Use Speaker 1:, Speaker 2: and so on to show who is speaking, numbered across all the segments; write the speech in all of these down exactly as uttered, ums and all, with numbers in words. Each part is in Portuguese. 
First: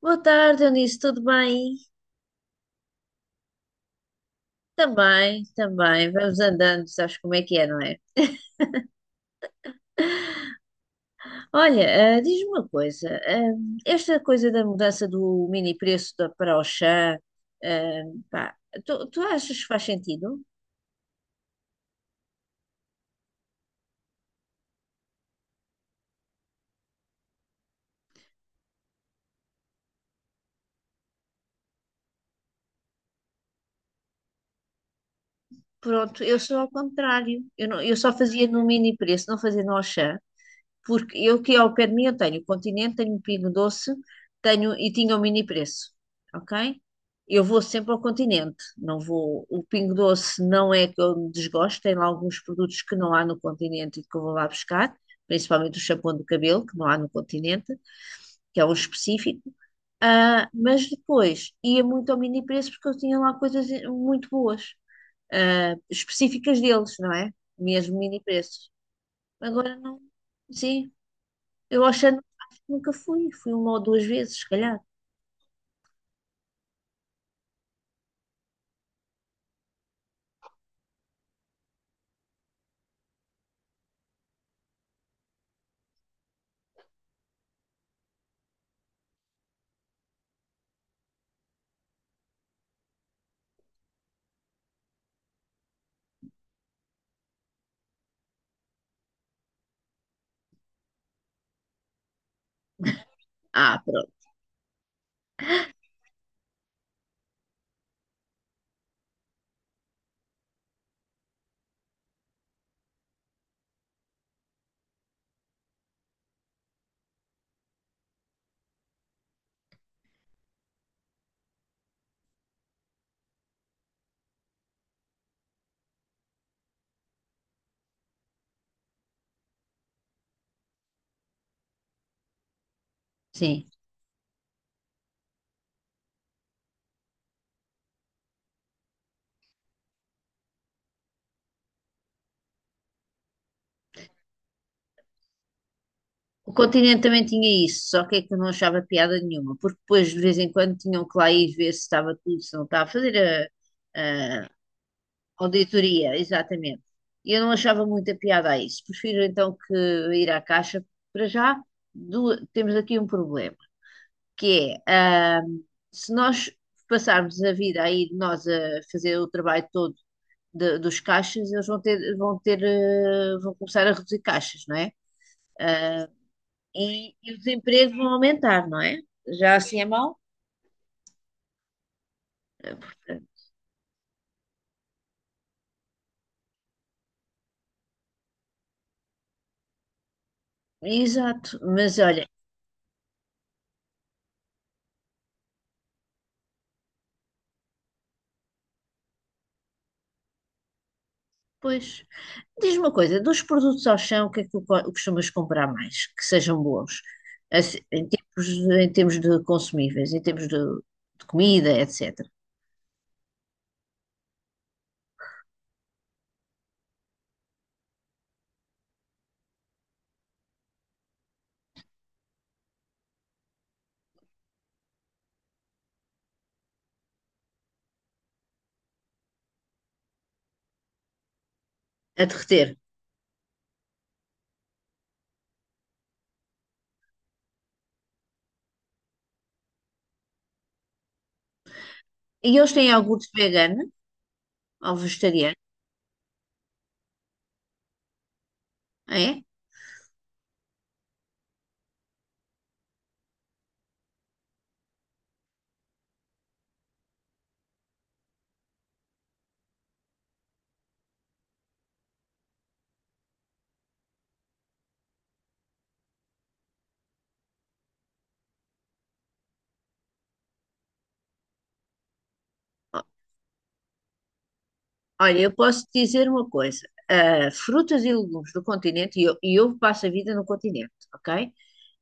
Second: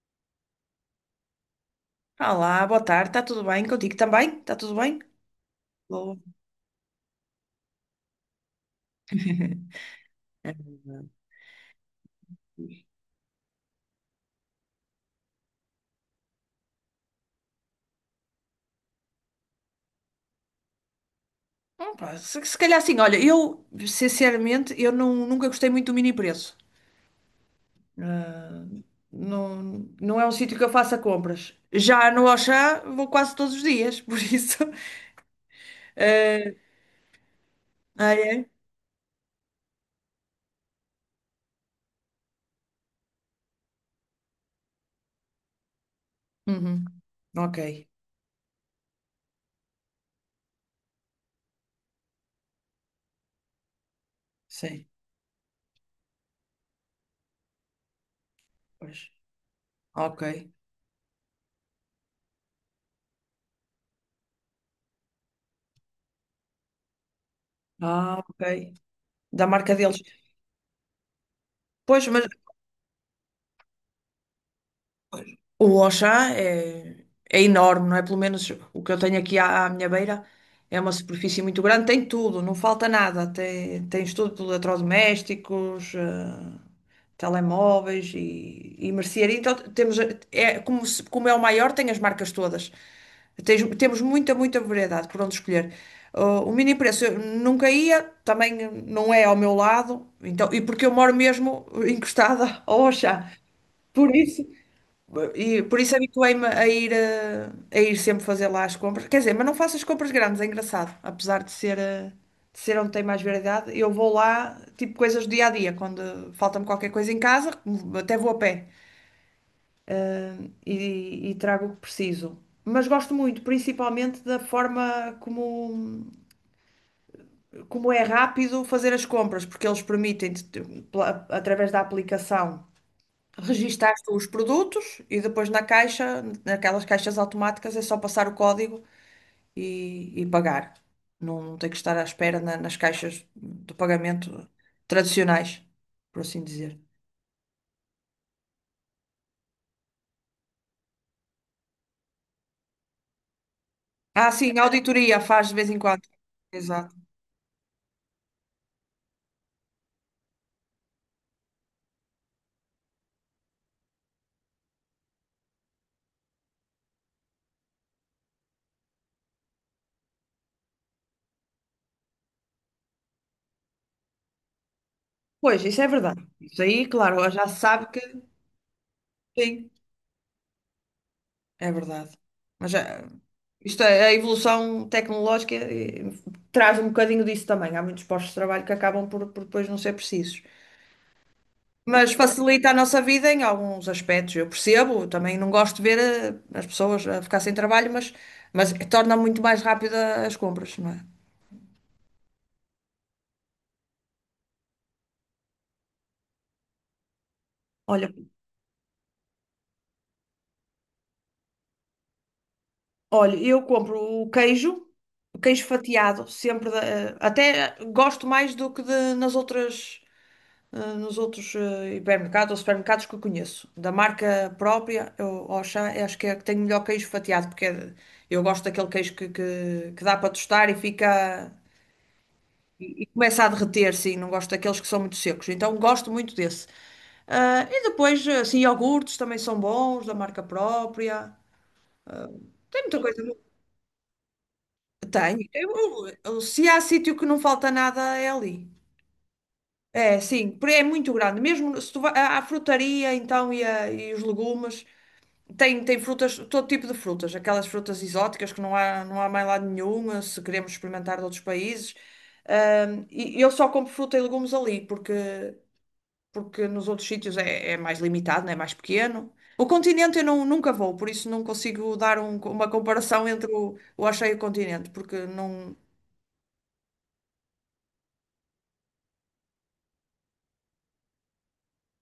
Speaker 1: Boa tarde, Eunice, tudo bem?
Speaker 2: Olá, boa tarde, está tudo bem contigo também? Está tudo bem?
Speaker 1: Também, também,
Speaker 2: Boa.
Speaker 1: vamos andando, sabes como é que é, não é? Olha, ah, diz-me uma coisa, ah, esta coisa da mudança do mini preço da, para o chá, ehm, pá, tu, tu achas que faz sentido?
Speaker 2: Hum, pá, se, se calhar assim, olha, eu sinceramente eu não- nunca gostei muito do mini preço. Ah, não, não é um sítio que eu faça compras. Já no Auchan vou quase todos os dias, por isso.
Speaker 1: Pronto, eu
Speaker 2: eh,
Speaker 1: sou ao contrário, eu, não- eu só
Speaker 2: ah,
Speaker 1: fazia
Speaker 2: é?
Speaker 1: no mini preço, não fazia no Auchan. Porque eu aqui ao pé de mim eu tenho Continente, tenho Pingo Doce, tenho e tinha o Mini Preço, ok?
Speaker 2: Uhum.
Speaker 1: Eu
Speaker 2: Ok,
Speaker 1: vou sempre ao Continente, não vou. O Pingo Doce não é que eu desgosto, tem lá alguns produtos que não há no Continente e que eu vou lá
Speaker 2: sim,
Speaker 1: buscar, principalmente o shampoo do cabelo, que não há no Continente, que é um
Speaker 2: pois.
Speaker 1: específico.
Speaker 2: Ok.
Speaker 1: Ah, mas depois ia muito ao Mini Preço porque eu tinha lá coisas muito boas, ah, específicas deles, não é? Mesmo
Speaker 2: Ah,
Speaker 1: Mini
Speaker 2: ok.
Speaker 1: Preços.
Speaker 2: Da marca
Speaker 1: Agora não,
Speaker 2: deles.
Speaker 1: sim. Eu
Speaker 2: Pois,
Speaker 1: achando,
Speaker 2: mas
Speaker 1: acho que nunca fui, fui uma ou duas vezes, se calhar.
Speaker 2: o Auchan é, é enorme, não é? Pelo menos o que eu tenho aqui à, à minha beira é uma superfície muito grande, tem tudo, não falta nada. Tem, tens tudo, de eletrodomésticos, eh, telemóveis e, e mercearia. Então temos, é, como, se- como é o maior, tem as marcas todas. Tens- temos muita, muita variedade por onde escolher. Ah, o mini preço eu nunca ia, também não é ao meu lado, então, e porque eu moro mesmo encostada ao Auchan.
Speaker 1: Ah, pronto,
Speaker 2: Por isso, e por isso habituei-me a ir, eh, a, ir sempre fazer lá as compras. Quer dizer, mas não faço as compras grandes, é engraçado. Apesar de ser, eh, de ser onde tem mais variedade, eu vou lá, tipo, coisas do dia a dia. Quando falta-me qualquer coisa em casa, até vou a pé e, e trago o que preciso. Mas gosto muito, principalmente da forma como, como é rápido fazer as compras, porque eles permitem, através da aplicação.
Speaker 1: sim.
Speaker 2: Registaste os produtos e depois na caixa, naquelas caixas automáticas, é só passar o código e, e pagar. Não não tem que estar à espera na- nas caixas de pagamento tradicionais, por assim
Speaker 1: O
Speaker 2: dizer.
Speaker 1: continente também tinha isso, só que é que eu não achava piada nenhuma, porque depois de vez em quando tinham que lá ir ver se estava tudo, se não estava a fazer a,
Speaker 2: Ah,
Speaker 1: a
Speaker 2: sim, a auditoria faz de vez em quando.
Speaker 1: auditoria, exatamente.
Speaker 2: Exato.
Speaker 1: E eu não achava muita piada a isso. Prefiro então que ir à caixa. Para já, du- temos aqui um problema, que é, ah, se nós passarmos a vida aí, nós a fazer o trabalho todo de- dos caixas, eles vão ter, vão ter, eh, vão começar a reduzir caixas, não é?
Speaker 2: Pois, isso é
Speaker 1: Ah,
Speaker 2: verdade. Isso aí,
Speaker 1: e,
Speaker 2: claro,
Speaker 1: e os
Speaker 2: já se sabe
Speaker 1: empregos
Speaker 2: que
Speaker 1: vão aumentar, não é? Já
Speaker 2: sim,
Speaker 1: assim é mau?
Speaker 2: é verdade.
Speaker 1: Eh,
Speaker 2: Mas eh,
Speaker 1: portanto,
Speaker 2: isto é, a evolução tecnológica eh, traz um bocadinho disso também. Há muitos postos de trabalho que acabam por, por depois não ser precisos.
Speaker 1: exato, mas
Speaker 2: Mas
Speaker 1: olha,
Speaker 2: facilita a nossa vida em alguns aspectos. Eu percebo, também não gosto de ver eh, as pessoas a ficar sem trabalho, mas, mas torna muito mais rápida as compras, não é?
Speaker 1: pois, diz-me uma coisa, dos produtos ao chão, o que é que tu co- costumas comprar mais, que sejam bons? Assim, em
Speaker 2: Olha,
Speaker 1: termos, de- em termos de consumíveis, em termos de, de comida, etecetera.
Speaker 2: olha, eu compro o queijo, o queijo fatiado, sempre da- eh, até gosto mais do que de- nas outras, eh, nos outros eh, hipermercados ou supermercados que eu conheço. Da marca própria, eu Auchan, eu acho que é que tem melhor queijo fatiado, porque é- de- eu gosto daquele queijo que, que, que dá para tostar e fica.
Speaker 1: A derreter.
Speaker 2: E começa a derreter, sim, não gosto daqueles que são muito secos, então gosto muito desse. Ah, e depois, assim, iogurtes também são bons, da marca própria.
Speaker 1: E eles
Speaker 2: Tem
Speaker 1: têm
Speaker 2: muita coisa
Speaker 1: iogurte
Speaker 2: boa.
Speaker 1: vegano ou
Speaker 2: Tem.
Speaker 1: vegetariano,
Speaker 2: Eu- eu- se há sítio que não falta nada, é ali.
Speaker 1: é?
Speaker 2: É, sim, porque é muito grande. Mesmo se tu vai à à frutaria, então, e, a- e os legumes, tem, tem frutas, todo tipo de frutas. Aquelas frutas exóticas que não há, não há mais lado nenhum, se queremos experimentar de outros países. Ah, e e eu só compro fruta e legumes ali, porque porque nos outros sítios é, é mais limitado, né? É mais pequeno. O continente eu não, nunca vou, por isso não consigo dar um- uma comparação entre o, o Axé e o continente, porque
Speaker 1: Olha, eu
Speaker 2: não.
Speaker 1: posso te dizer uma coisa: ah, frutas e legumes do continente, e eu, e eu passo a vida no continente, ok?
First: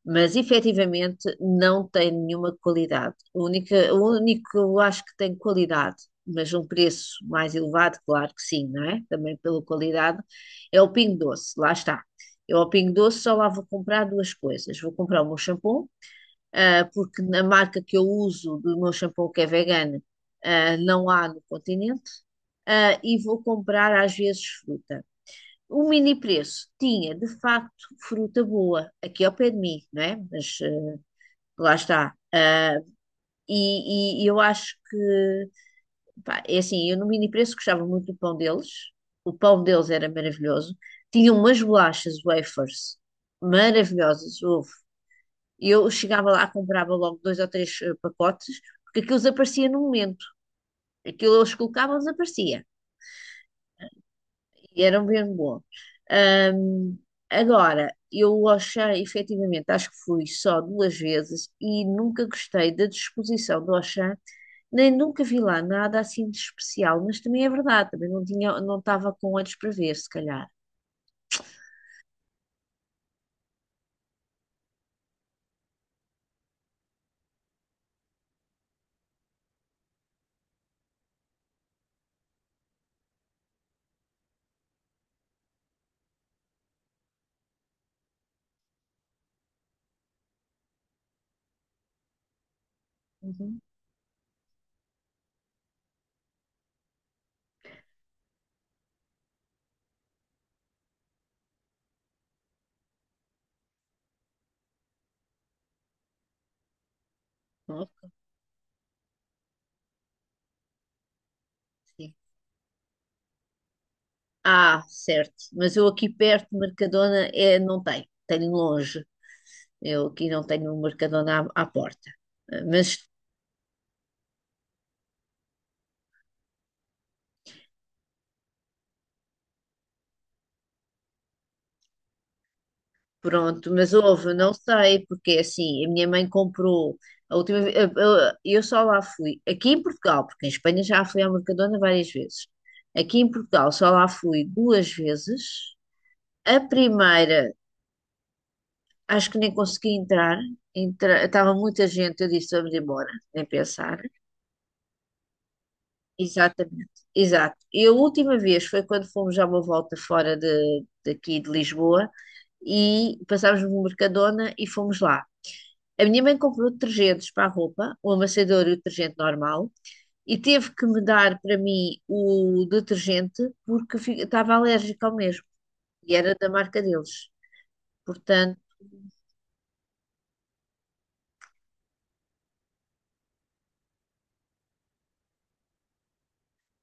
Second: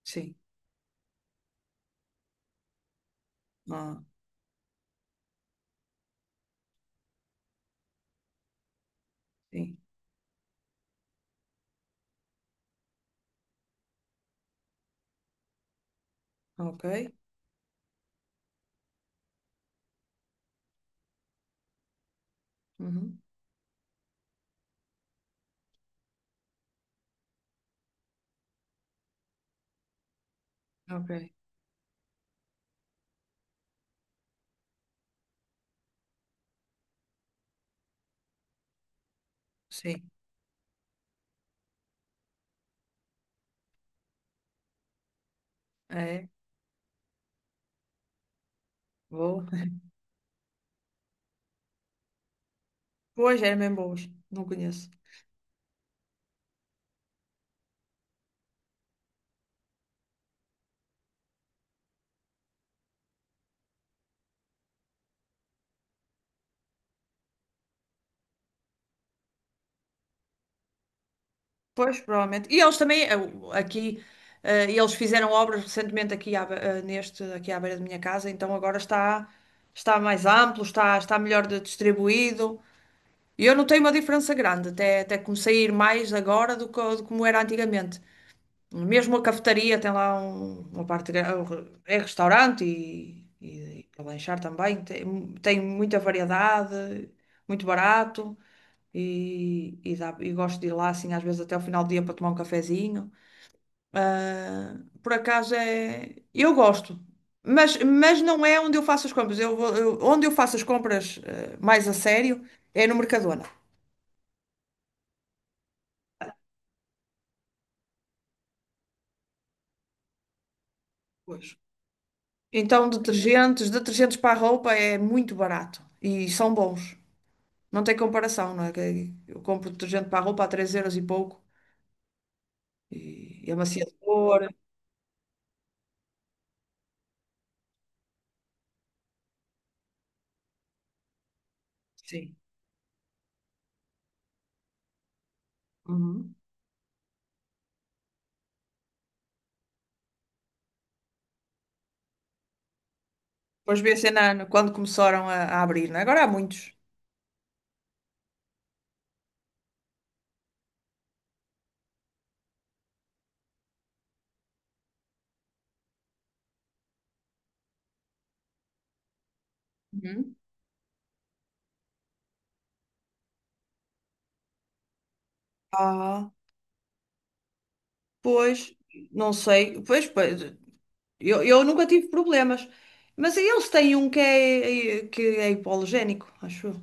Speaker 2: Sim.
Speaker 1: Mas efetivamente não tem nenhuma qualidade. O único,
Speaker 2: Ah,
Speaker 1: o único que eu acho que tem qualidade, mas um preço mais elevado, claro que sim, não é? Também pela
Speaker 2: sim.
Speaker 1: qualidade, é o Pingo Doce, lá está. Eu ao Pingo Doce só lá vou comprar duas coisas: vou comprar o meu shampoo
Speaker 2: Ok.
Speaker 1: ah, porque na marca que eu uso do meu shampoo que é vegano, ah, não há no continente, ah, e
Speaker 2: Uhum.
Speaker 1: vou comprar às vezes fruta. O mini preço tinha de facto fruta boa, aqui ao pé de mim, não é? Mas ah,
Speaker 2: Ok.
Speaker 1: lá está. Ah, e, e eu acho que, pá, é assim, eu no mini preço gostava muito do pão deles, o pão deles era
Speaker 2: Sim.
Speaker 1: maravilhoso, tinham umas bolachas wafers maravilhosas, houve e eu
Speaker 2: É.
Speaker 1: chegava lá, comprava logo dois ou três eh, pacotes, porque aquilo
Speaker 2: Vou.
Speaker 1: desaparecia no momento. Aquilo eles colocavam, desaparecia.
Speaker 2: Pois, é mesmo boas. Não
Speaker 1: E
Speaker 2: conheço.
Speaker 1: eram bem bom. Ahm, agora, eu Auchan, efetivamente, acho que fui só duas vezes e nunca gostei da disposição do Auchan, nem nunca vi lá nada assim de especial, mas também é verdade, também não tinha, não estava com olhos para ver, se calhar.
Speaker 2: Pois, provavelmente. E eles também, eh, o- aqui, eh, eles fizeram obras recentemente aqui, à, be- eh, neste, aqui à beira da minha casa, então agora está, está mais amplo, está, está melhor de- distribuído. E eu notei uma diferença grande, até, até comecei a ir mais agora do que do como era antigamente. Mesmo a cafetaria tem lá um- uma parte, gra- é restaurante e,
Speaker 1: Uhum.
Speaker 2: e, e lanchar também, tem, tem muita variedade, muito barato e, e, dá- e gosto de ir lá assim às vezes até ao final do dia para tomar um cafezinho. Ah, por acaso é, eu gosto. Mas,
Speaker 1: Ok.
Speaker 2: mas não é onde eu faço as compras. Eu, vou- eu- onde eu faço as compras, eh, mais a
Speaker 1: Sim.
Speaker 2: sério é no Mercadona.
Speaker 1: Ah, certo. Mas eu aqui perto, Mercadona, é, não tem. Tenho longe. Eu aqui não tenho um Mercadona
Speaker 2: Pois.
Speaker 1: à, à porta. Eh,
Speaker 2: Então,
Speaker 1: mas
Speaker 2: detergentes, detergentes para a roupa é muito barato e são bons. Não tem comparação, não é? Que eu compro detergente para a roupa a três euros e pouco e e
Speaker 1: pronto, mas houve,
Speaker 2: amaciador.
Speaker 1: não sei, porque é assim, a minha mãe comprou a última vez, eu, eu- eu só lá fui, aqui em Portugal, porque em Espanha já fui ao Mercadona várias
Speaker 2: Sim.
Speaker 1: vezes. Aqui em Portugal só lá fui duas vezes.
Speaker 2: Uhum.
Speaker 1: A primeira, acho que nem consegui entrar, entra- estava muita gente, eu disse, vamos embora, nem
Speaker 2: Pois vê
Speaker 1: pensar.
Speaker 2: se na- quando começaram a, a abrir, não é? Agora há muitos.
Speaker 1: Exatamente, exato. E a última vez foi quando fomos já uma volta fora de, daqui de Lisboa e passámos no Mercadona e fomos lá. A minha mãe comprou detergentes para a roupa, o amassador e o detergente normal,
Speaker 2: Uhum.
Speaker 1: e teve que me dar para mim o detergente porque fi- estava alérgica ao mesmo e
Speaker 2: Ah,
Speaker 1: era da marca deles. Portanto,
Speaker 2: pois, não sei. Pois, pois, Eu, eu nunca tive problemas. Mas eles têm um que é, que é hipoalergénico, acho eu.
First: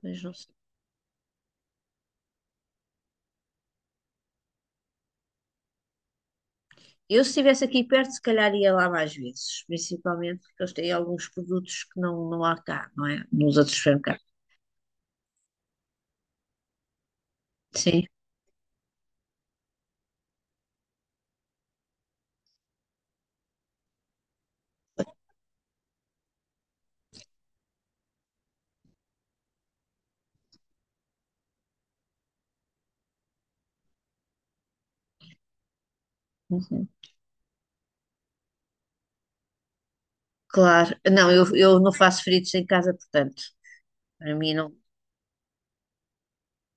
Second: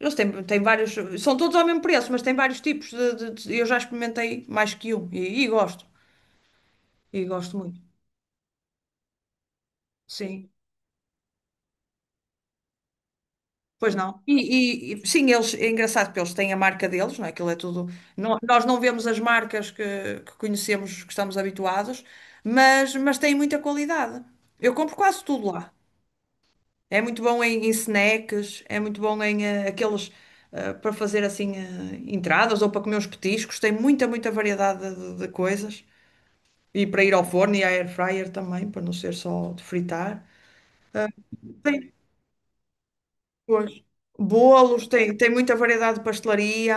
Speaker 2: Eles
Speaker 1: mas não
Speaker 2: têm,
Speaker 1: sei.
Speaker 2: têm vários. São todos ao mesmo preço, mas têm vários tipos. De, de- de- eu já experimentei mais que um e, e gosto. E
Speaker 1: Eu, se
Speaker 2: gosto
Speaker 1: estivesse
Speaker 2: muito.
Speaker 1: aqui perto, se calhar ia lá mais vezes, principalmente
Speaker 2: Sim.
Speaker 1: porque eles têm alguns produtos que não, não há cá, não é? Nos outros
Speaker 2: Pois não.
Speaker 1: supermercados.
Speaker 2: E, e- e, sim, eles, é engraçado porque eles têm a marca deles, não é? Aquilo é tudo.
Speaker 1: Sim.
Speaker 2: Nó- nós não vemos as marcas que, que conhecemos, que estamos habituados, mas, mas têm muita qualidade. Eu compro quase tudo lá. É muito bom em, em snacks, é muito bom em eh, aqueles eh, para fazer assim eh, entradas ou para comer uns petiscos. Tem muita, muita variedade de, de coisas. E
Speaker 1: Uhum.
Speaker 2: para ir ao forno e à air fryer também, para não ser só de fritar.
Speaker 1: Claro, não, eu, eu
Speaker 2: Tem,
Speaker 1: não faço fritos em casa, portanto,
Speaker 2: pois,
Speaker 1: para mim não,
Speaker 2: bolos, tem, tem muita variedade de pastelaria.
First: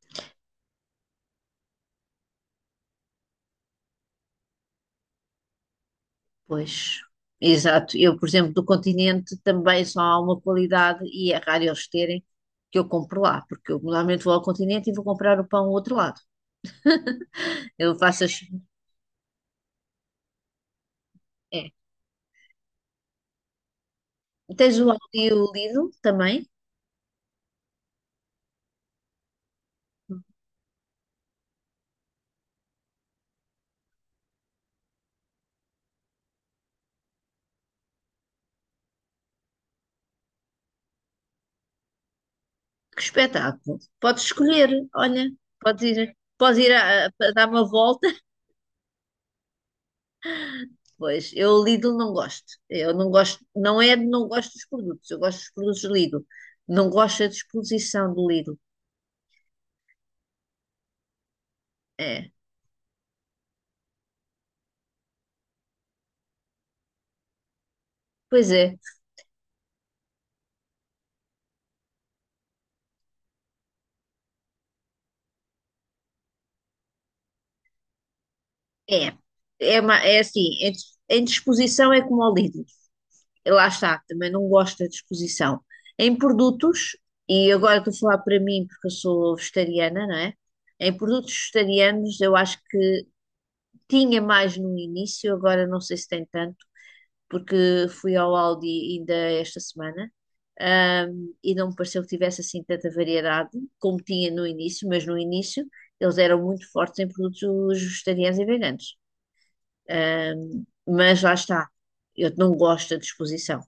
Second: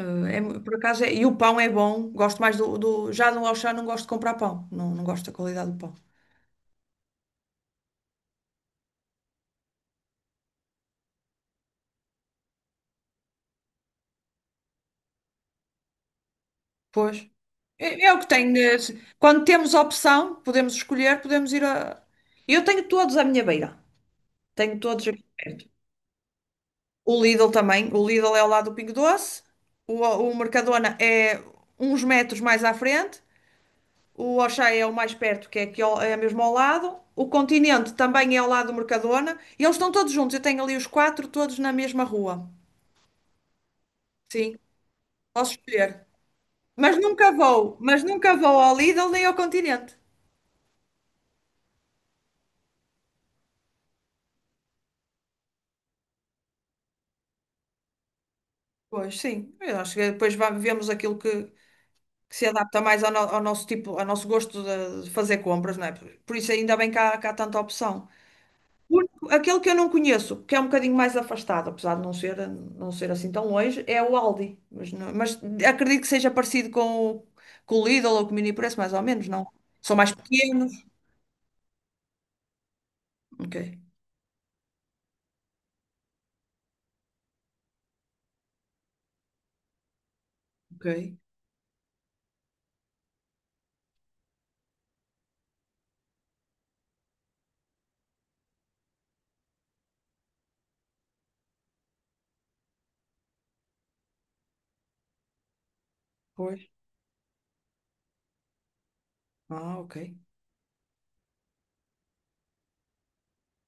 Speaker 2: eh, é mu- por acaso, é- E o pão é bom. Gosto mais do, do- Já no Auchan não gosto de comprar pão. Não, não gosto da qualidade do pão.
Speaker 1: pois, exato, eu, por exemplo, do continente também só há uma qualidade e é raro eles terem que eu compro lá, porque eu normalmente vou ao continente e vou comprar o pão ao outro lado.
Speaker 2: Pois.
Speaker 1: Eu
Speaker 2: É, é o
Speaker 1: faço
Speaker 2: que
Speaker 1: as.
Speaker 2: tenho. eh, se- Quando temos opção, podemos escolher, podemos ir
Speaker 1: É.
Speaker 2: a. Eu tenho todos à minha beira.
Speaker 1: Tens
Speaker 2: Tenho
Speaker 1: o
Speaker 2: todos
Speaker 1: Aldi
Speaker 2: aqui
Speaker 1: e o
Speaker 2: perto.
Speaker 1: Lidl também?
Speaker 2: O Lidl também. O Lidl é ao lado do Pingo Doce. O, o Mercadona é uns metros mais à frente. O Auchan é o mais perto, que é aqui ao, é mesmo ao lado. O Continente também é ao lado do Mercadona. E eles estão todos juntos. Eu tenho ali os quatro todos na mesma rua.
Speaker 1: Que espetáculo! Podes
Speaker 2: Sim,
Speaker 1: escolher, olha,
Speaker 2: posso
Speaker 1: podes
Speaker 2: escolher.
Speaker 1: ir, podes ir
Speaker 2: Mas
Speaker 1: a, a-
Speaker 2: nunca
Speaker 1: a dar uma
Speaker 2: vou, mas
Speaker 1: volta.
Speaker 2: nunca vou ao Lidl nem ao Continente.
Speaker 1: Pois, eu Lidl não gosto. Eu não gosto, não é de não gosto dos produtos, eu gosto dos produtos Lidl. Não gosto da disposição do Lidl.
Speaker 2: Pois sim, eu acho que depois va- vemos aquilo que,
Speaker 1: É,
Speaker 2: que se adapta mais ao, no- ao nosso tipo, ao nosso gosto de de fazer compras, não é? Por por isso ainda bem que há, que há tanta opção.
Speaker 1: pois é.
Speaker 2: O único- Aquele que eu não conheço, que é um bocadinho mais afastado, apesar de não ser, não ser assim tão longe, é o Aldi. Mas, não- Mas acredito que seja parecido com, o- com o Lidl ou com o Mini Preço, mais ou
Speaker 1: É,
Speaker 2: menos, não?
Speaker 1: é,
Speaker 2: São
Speaker 1: ma-
Speaker 2: mais
Speaker 1: é assim, em,
Speaker 2: pequenos.
Speaker 1: dis- em disposição é como ao Lidl.
Speaker 2: Ok,
Speaker 1: Lá está, também não gosto da disposição. Em produtos, e agora estou a falar para mim porque eu sou vegetariana, não é?
Speaker 2: ok,
Speaker 1: Em produtos vegetarianos eu acho que tinha mais no início, agora não sei se tem tanto porque fui ao Aldi ainda esta semana, ahm, e não me pareceu que tivesse assim tanta variedade como tinha no início, mas no início eles eram
Speaker 2: pois.
Speaker 1: muito fortes em produtos vegetarianos e veganos.
Speaker 2: Ah, ok.
Speaker 1: Ahm, mas lá está, eu não gosto da disposição,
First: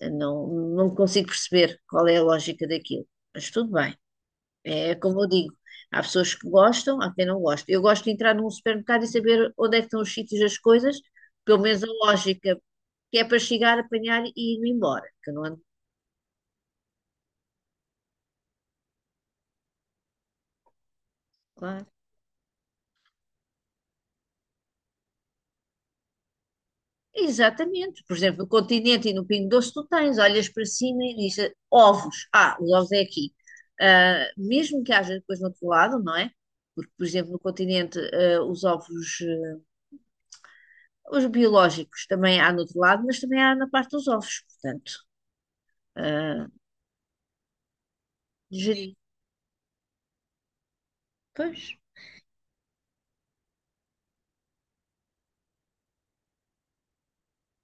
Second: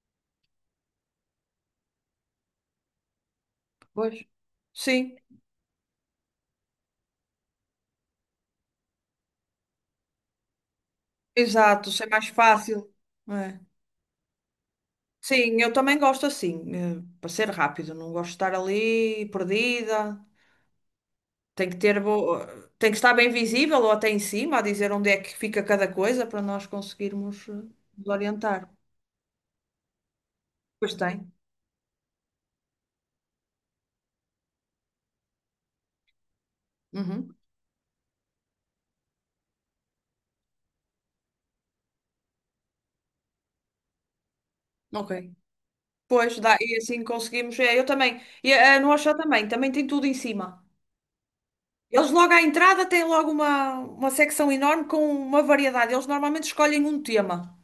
Speaker 1: eu não, não consigo perceber qual é a lógica daquilo, mas tudo bem.
Speaker 2: Pois.
Speaker 1: É
Speaker 2: Sim,
Speaker 1: como eu digo, há pessoas que gostam, há quem não gosta. Eu gosto de entrar num supermercado e saber onde é que estão os sítios das coisas, pelo menos a
Speaker 2: exato, isso é mais
Speaker 1: lógica,
Speaker 2: fácil.
Speaker 1: que é
Speaker 2: Não
Speaker 1: para
Speaker 2: é?
Speaker 1: chegar, apanhar e ir embora. Que eu não ando...
Speaker 2: Sim, eu também gosto assim, eh, para ser rápido, não gosto de estar ali perdida. Tem que
Speaker 1: Claro.
Speaker 2: ter bo... Tem que estar bem visível ou até em cima a dizer onde é que fica cada coisa para nós conseguirmos eh,
Speaker 1: Exatamente.
Speaker 2: nos
Speaker 1: Por exemplo, no
Speaker 2: orientar.
Speaker 1: Continente e no Pingo Doce tu tens, olhas para
Speaker 2: Pois
Speaker 1: cima e
Speaker 2: tem.
Speaker 1: dizes ovos. Ah, os ovos é aqui. Ah, mesmo que haja depois no outro lado, não é? Porque, por exemplo,
Speaker 2: Uhum.
Speaker 1: no Continente, ah, os ovos, ah, os biológicos também há no outro lado, mas também há na parte dos ovos. Portanto,
Speaker 2: Ok. Pois
Speaker 1: ah,
Speaker 2: dá, e assim conseguimos. É, eu também. E a a nossa também, também tem tudo em cima.
Speaker 1: pois,
Speaker 2: Eles logo à entrada têm logo uma, uma secção enorme com uma variedade. Eles normalmente escolhem um tema.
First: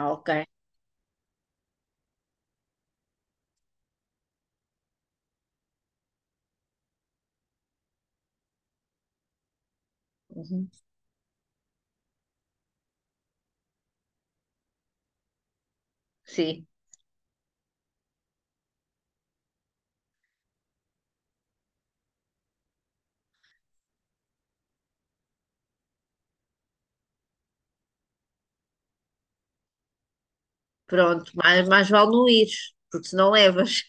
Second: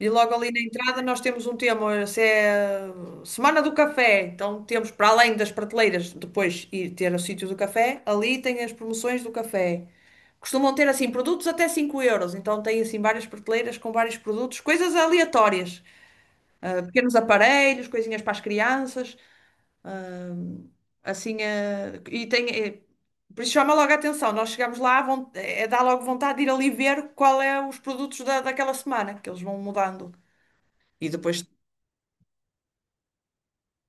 Speaker 2: E
Speaker 1: ok.
Speaker 2: logo ali na entrada nós temos um tema, essa é Semana do Café. Então temos, para além das prateleiras, depois ir ter o sítio do café, ali tem as promoções do café.
Speaker 1: Uhum.
Speaker 2: Costumam ter assim produtos até cinco euros, então tem assim várias prateleiras com vários produtos, coisas aleatórias,
Speaker 1: Sim,
Speaker 2: ah, pequenos aparelhos, coisinhas para as crianças, assim, ah, e tem, eh, por isso chama logo a atenção, nós chegamos lá, vão, é, dá logo vontade de ir ali ver qual é os produtos da, daquela semana, que eles vão mudando. E
Speaker 1: pronto,
Speaker 2: depois
Speaker 1: mais, mais vale não ir, porque se não levas.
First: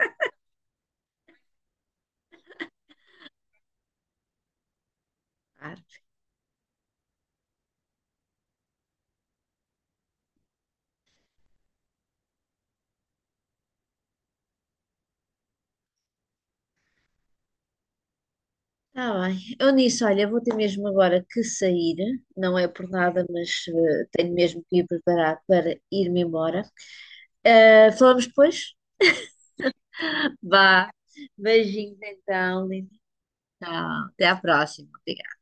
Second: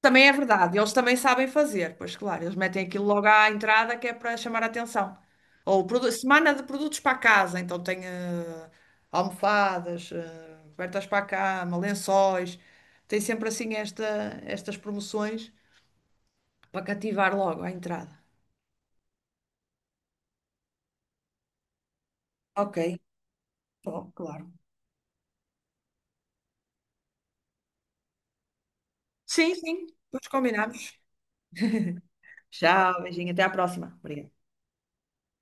Speaker 2: também é verdade, eles também sabem fazer, pois claro, eles metem aquilo logo à entrada que é para chamar a atenção.
Speaker 1: Claro.
Speaker 2: Ou produ- semana de produtos para a casa, então tem eh, almofadas, eh, cobertas para a cama, lençóis, tem sempre assim esta, estas promoções para cativar logo à entrada.
Speaker 1: Está bem. Eu nisso, olha, vou ter mesmo agora que sair, não é
Speaker 2: Ok,
Speaker 1: por nada, mas eh,
Speaker 2: bom,
Speaker 1: tenho
Speaker 2: claro.
Speaker 1: mesmo que ir preparar para ir-me embora. Eh, falamos depois?
Speaker 2: Sim, sim, depois
Speaker 1: Vá.
Speaker 2: combinamos.
Speaker 1: Beijinhos então, lindo.
Speaker 2: Tchau, beijinho, até à próxima.
Speaker 1: Tchau. Até à
Speaker 2: Obrigada.
Speaker 1: próxima. Obrigada.